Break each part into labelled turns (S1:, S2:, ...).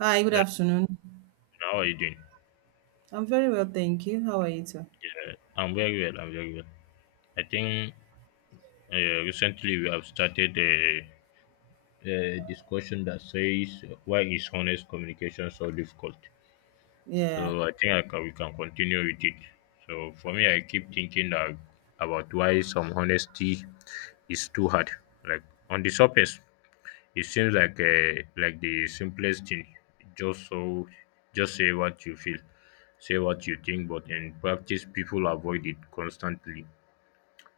S1: Hi, good
S2: Uh,
S1: afternoon.
S2: how are you doing?
S1: I'm very well, thank you. How are you too?
S2: I'm very well. I'm very well. I think uh, recently we have started a discussion that says why is honest communication so difficult.
S1: Yeah.
S2: So I think we can continue with it. So for me, I keep thinking that about why some honesty is too hard. Like on the surface, it seems like like the simplest thing. Just so, just say what you feel, say what you think. But in practice, people avoid it constantly.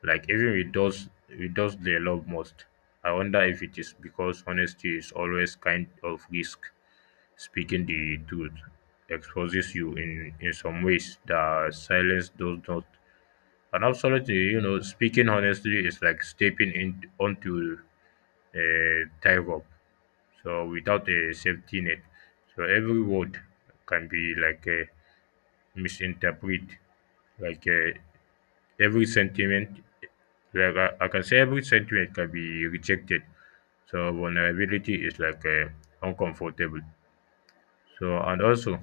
S2: Like even with those they love most. I wonder if it is because honesty is always kind of risk. Speaking the truth exposes you in some ways that silence does not. And absolutely, you know, speaking honestly is like stepping in onto a tightrope, so without a safety net, so every word can be like a misinterpreted, like every sentiment, like I can say every sentiment can be rejected. So vulnerability is like uncomfortable. So and also,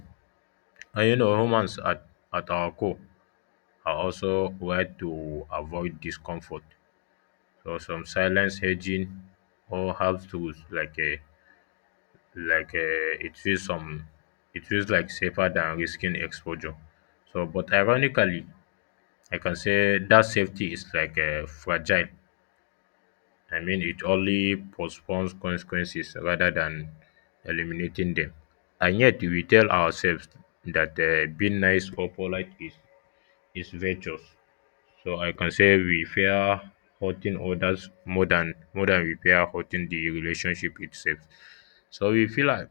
S2: and you know, humans at our core are also wired to avoid discomfort. So some silence hedging or half truths like a like it feels some it feels like safer than risking exposure, so but ironically I can say that safety is like fragile. I mean it only postpones consequences rather than eliminating them. And yet we tell ourselves that being nice or polite is virtuous. So I can say we fear hurting others more than we fear hurting the relationship itself. So we feel like,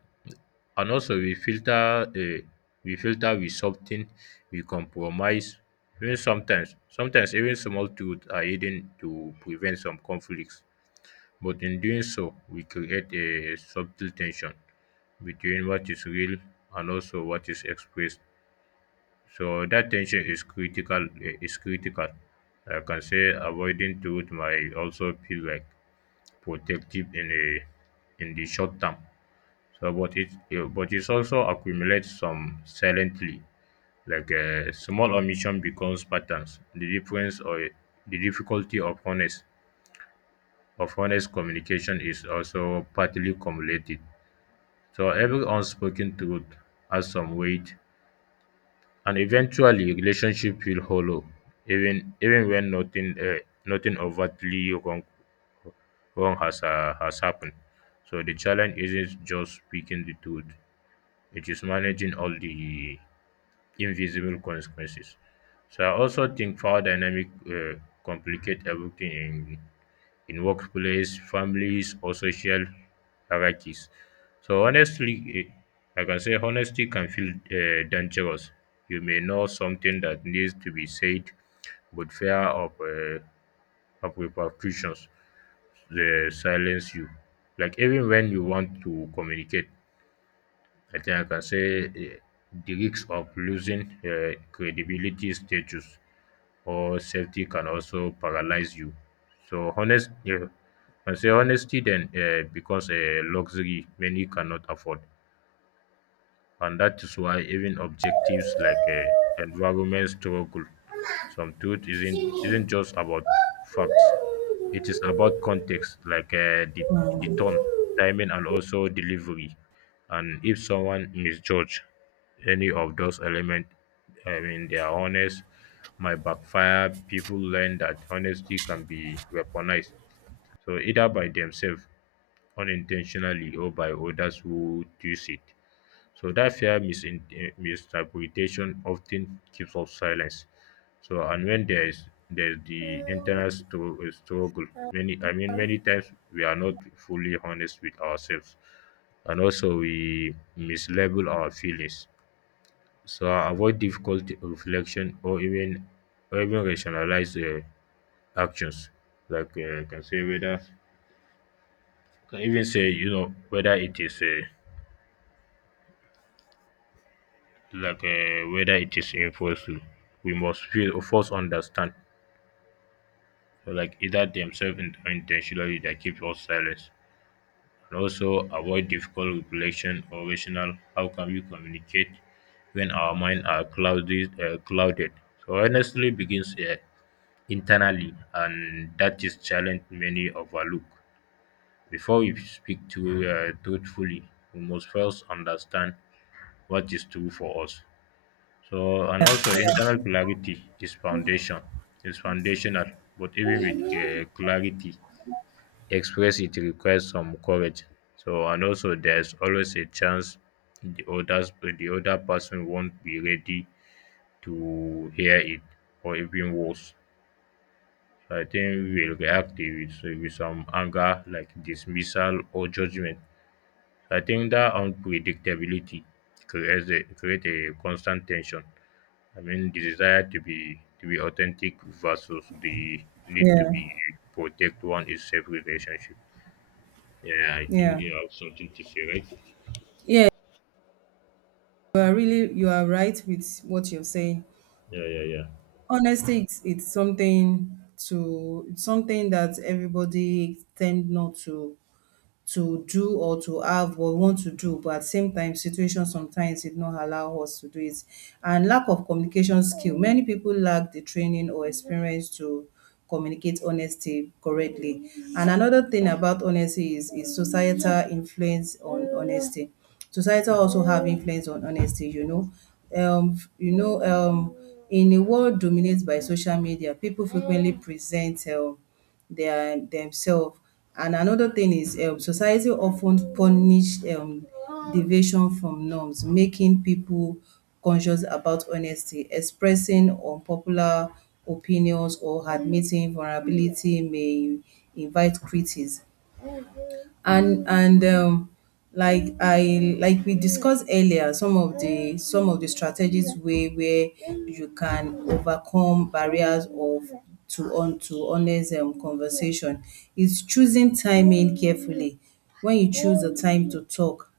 S2: and also we filter with something, we compromise. Even sometimes even small truths are hidden to prevent some conflicts, but in doing so we create a subtle tension between what is real and also what is expressed. So that tension is critical, is critical. I can say avoiding truth might also feel like protective in a in the short term. So but it also accumulates some silently, like a small omission becomes patterns. The difference or The difficulty of honest communication is also partly cumulated. So every unspoken truth has some weight, and eventually relationship feel hollow, even when nothing overtly wrong has happened. So the challenge isn't just speaking the truth; it is managing all the invisible consequences. So I also think power dynamic complicate everything in workplace, families, or social hierarchies. So honestly, I can say honesty can feel dangerous. You may know something that needs to be said, but fear of repercussions silence you. Like even when you want to communicate, I think I can say the risk of losing credibility status or safety can also paralyze you. So honest, I say honesty then becomes a luxury many cannot afford. And that's why even objectives like environment struggle, some truth
S1: Mm.
S2: isn't just about facts. It is about context, like the tone, timing, and also delivery. And if someone misjudge any of those elements, I mean, they are honest, might backfire. People learn that honesty can be weaponized, so either by themselves unintentionally or by others who twist it. So that fear misinterpretation often keeps us silent. So and when there's the internal struggle, many I mean many times we are not fully honest with ourselves, and also we mislabel our feelings. So I avoid difficult reflection or even rationalize actions, like I can say whether can even say, you know, whether it is whether it is enforceable. We must feel, first understand, so like either themselves or intentionally that keep us silent. And also avoid difficult reflection or rational. How can we communicate when our mind are clouded? Clouded? So honestly, begins internally, and that is challenge many overlook. Before we speak to truthfully, we must first understand what is true for us. So and also internal clarity is foundational, but even with clarity, express it requires some courage. So and also there's always a chance the others the other person won't be ready to hear it or even worse. So I think we'll react with some anger like dismissal or judgment. So, I think that unpredictability create a constant tension, I mean, the desire to be authentic versus the need to
S1: Yeah.
S2: be protect one is safe relationship. Yeah, I think
S1: Yeah.
S2: you have something to say, right?
S1: Yeah, you are really you are right with what you're saying.
S2: Yeah, yeah, yeah.
S1: Honestly, it's something that everybody tend not to do or to have or want to do, but at the same time, situation sometimes did not allow us to do it. And lack of communication skill. Many people lack the training or experience to communicate honesty correctly. And another thing about honesty is societal influence on honesty. Society also have influence on honesty, you know. Um, you know, um, in a world dominated by social media, people frequently present their themselves. And another thing is society often punish deviation from norms, making people conscious about honesty. Expressing unpopular opinions or admitting vulnerability may invite critics. And Like I like we discussed earlier, some of the strategies way where you can overcome barriers of to honest conversation is choosing timing carefully. When you choose the time to talk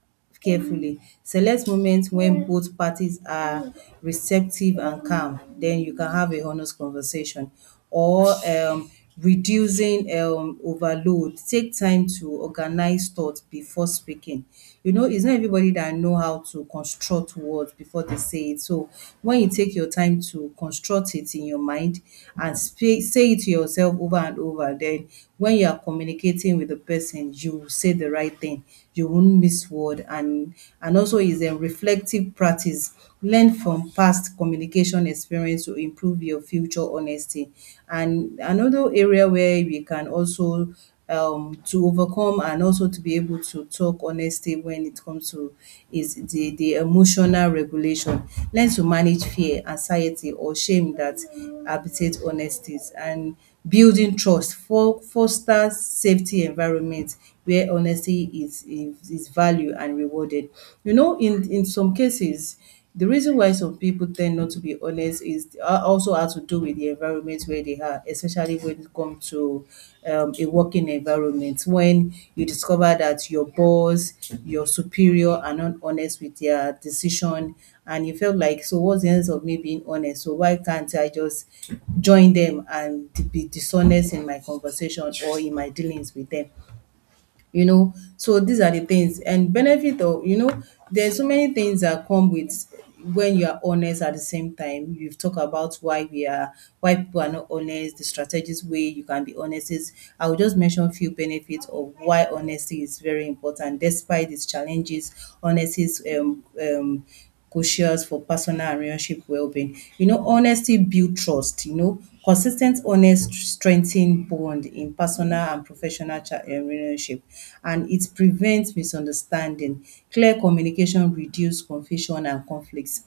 S1: carefully. Select moments when both parties are receptive and calm, then you can have a honest conversation. Or Reducing overload. Take time to organize thoughts before speaking. You know, it's not everybody that know how to construct words before they say it. So when you take your time to construct it in your mind and say it to yourself over and over, then when you are communicating with the person, you say the right thing. You won't miss word, and also is a reflective practice. Learn from past communication experience to improve your future honesty. And another area where we can also to overcome, and also to be able to talk honestly when it comes to, is the emotional regulation. Learn to manage fear, anxiety or shame that habitate honesties. And building trust, fo fosters safety environment where honesty is valued and rewarded. You know, in some cases, the reason why some people tend not to be honest is also has to do with the environment where they are, especially when it comes to a working environment. When you discover that your boss, your superior are not honest with their decision, and you felt like, so what's the sense of me being honest? So why can't I just join them and be dishonest in my conversation or in my dealings with them? You know, so these are the things. And benefit of, you know, there's so many things that come with when you are honest. At the same time, you've talked about why we are, why people are not honest. The strategies way you can be honest is, I will just mention few benefits of why honesty is very important. Despite its challenges, honesty is cautious for personal and relationship well-being. You know, honesty build trust, you know. Consistent honest strengthen bond in personal and professional cha relationship, and it prevents misunderstanding. Clear communication reduce confusion and conflicts.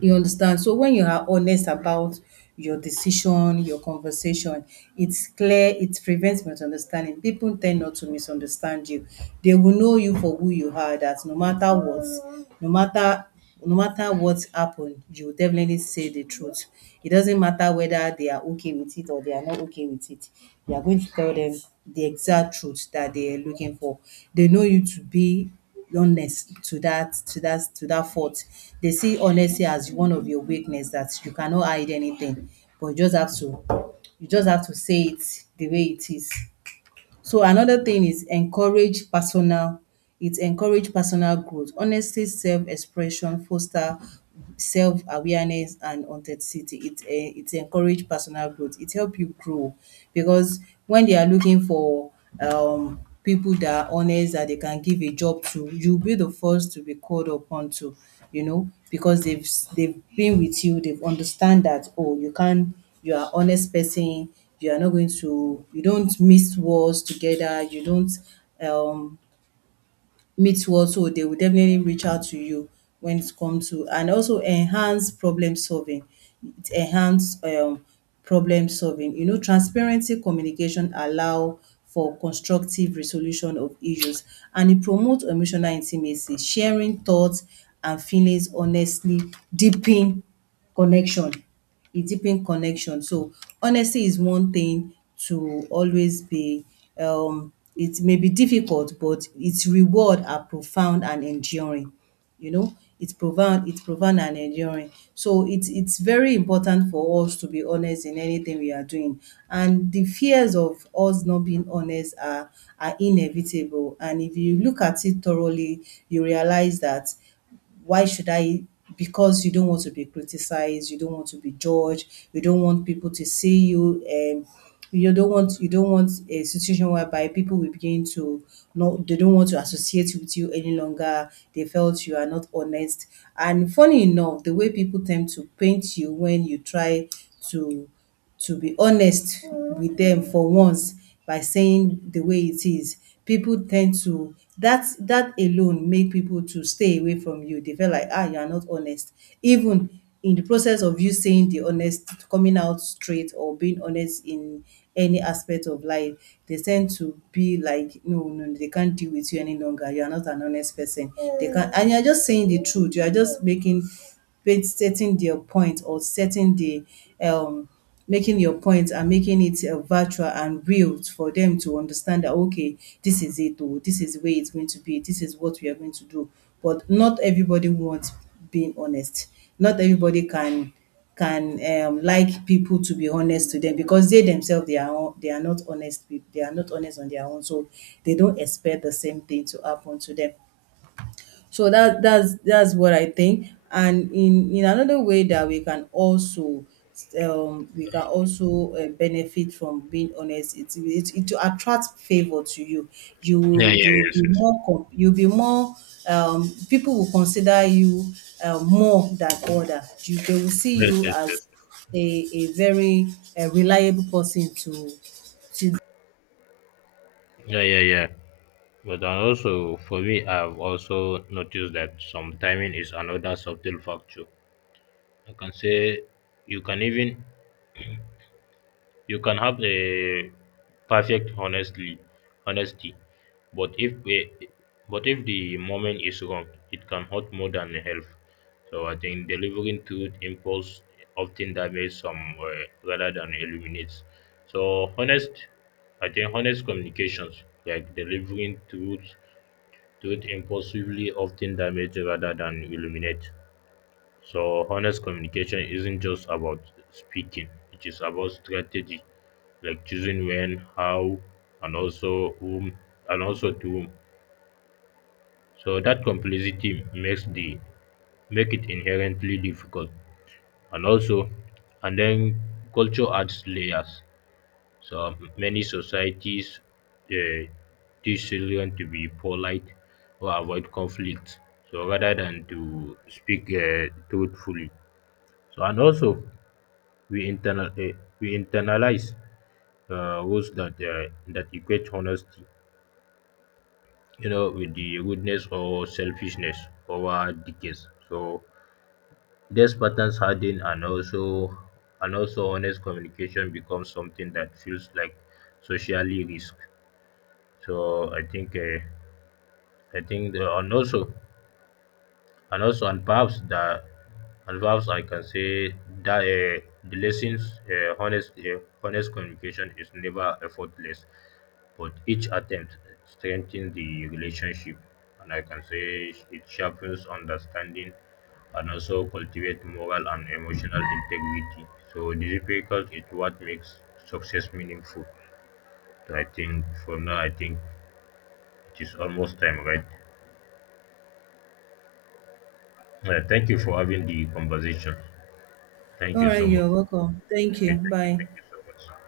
S1: You understand? So when you are honest about your decision, your conversation, it's clear, it prevents misunderstanding. People tend not to misunderstand you. They will know you for who you are, that no matter what, no matter no matter what happened, you will definitely say the truth. It doesn't matter whether they are okay with it or they are not okay with it. You are going to tell them the exact truth that they are looking for. They know you to be honest to that, to that fault. They see honesty as one of your weakness, that you cannot hide anything, but you just have to you just have to say it the way it is. So another thing is encourage personal, it encourage personal growth. Honestly, self-expression foster self-awareness and authenticity. It it encourage personal growth. It help you grow, because when they are looking for people that are honest that they can give a job to, you'll be the first to be called upon to, you know, because they've been with you, they've understand that, oh, you can't, you are honest person. You are not going to, you don't mix words together, you don't um mix words, so they will definitely reach out to you when it comes to. And also enhance problem solving, it enhance problem solving, you know. Transparency communication allow for constructive resolution of issues, and it promote emotional intimacy. Sharing thoughts and feelings honestly deepen connection, it deepen connection. So honesty is one thing to always be. It may be difficult, but its reward are profound and enduring. You know, it's profound and enduring. So it's very important for us to be honest in anything we are doing. And the fears of us not being honest are inevitable. And if you look at it thoroughly, you realize that, why should I? Because you don't want to be criticized, you don't want to be judged, you don't want people to see you. You don't want a situation whereby people will begin to, no, they don't want to associate with you any longer. They felt you are not honest. And funny enough, the way people tend to paint you when you try to be honest with dem for once by saying the way it is. Pipu ten d to, that alone make pipu to stay away from you. They felt like you are not honest. Even in the process of you saying the honest, coming out straight or being honest in any aspect of life, they tend to be like, no no no, they can't deal with you any longer. You are not an honest person. They can't, and you are just saying the truth. You are just making stating their point, or setting the um making your point, and making it virtual and real for them to understand that, okay, this is it, or this is the way it's going to be, this is what we are going to do. But not everybody wants being honest, not everybody can like people to be honest to them, because they themselves they are they are not honest with, they are not honest on their own. So they don't expect the same thing to happen to them. So that's what I think. And in another way that we can also benefit from being honest, it to attract favor to you.
S2: Yeah, yeah,
S1: You will
S2: yes,
S1: be
S2: yes,
S1: more you'll be more people will consider you more than other. You They will see
S2: yes,
S1: you
S2: yes,
S1: as
S2: yes, yes.
S1: a very reliable person to to
S2: Yeah, yeah, yeah. But I also, for me, I've also noticed that some timing is another subtle factor. I can say you can even, you can have a perfect honestly honesty, but if the moment is wrong, it can hurt more than help. So I think delivering truth impulse often damages some rather than illuminates. So honest, I think honest communications like delivering truth impulsively often damage rather than illuminate. So, honest communication isn't just about speaking, it is about strategy, like choosing when, how, and also whom, and also to whom. So, that complexity makes the make it inherently difficult, and also and then culture adds layers. So many societies uh, teach children to be polite or avoid conflict, so rather than to speak truthfully. So and also We internal uh, we internalize rules that that equate honesty, you know, with the rudeness or selfishness over decades. So these patterns harden, and also honest communication becomes something that feels like socially risk. So I think the, and also and also and perhaps I can say that the lessons honest honest communication is never effortless, but each attempt strengthens the relationship, and I can say it sharpens understanding and also cultivate moral and emotional integrity. So the difficult is what makes success meaningful. So I think for now, I think it is almost time, right? Thank you for having the conversation. Thank
S1: all
S2: you so
S1: right,
S2: much.
S1: you're welcome, thank
S2: Thank
S1: you,
S2: you, thank you,
S1: bye.
S2: thank you so much.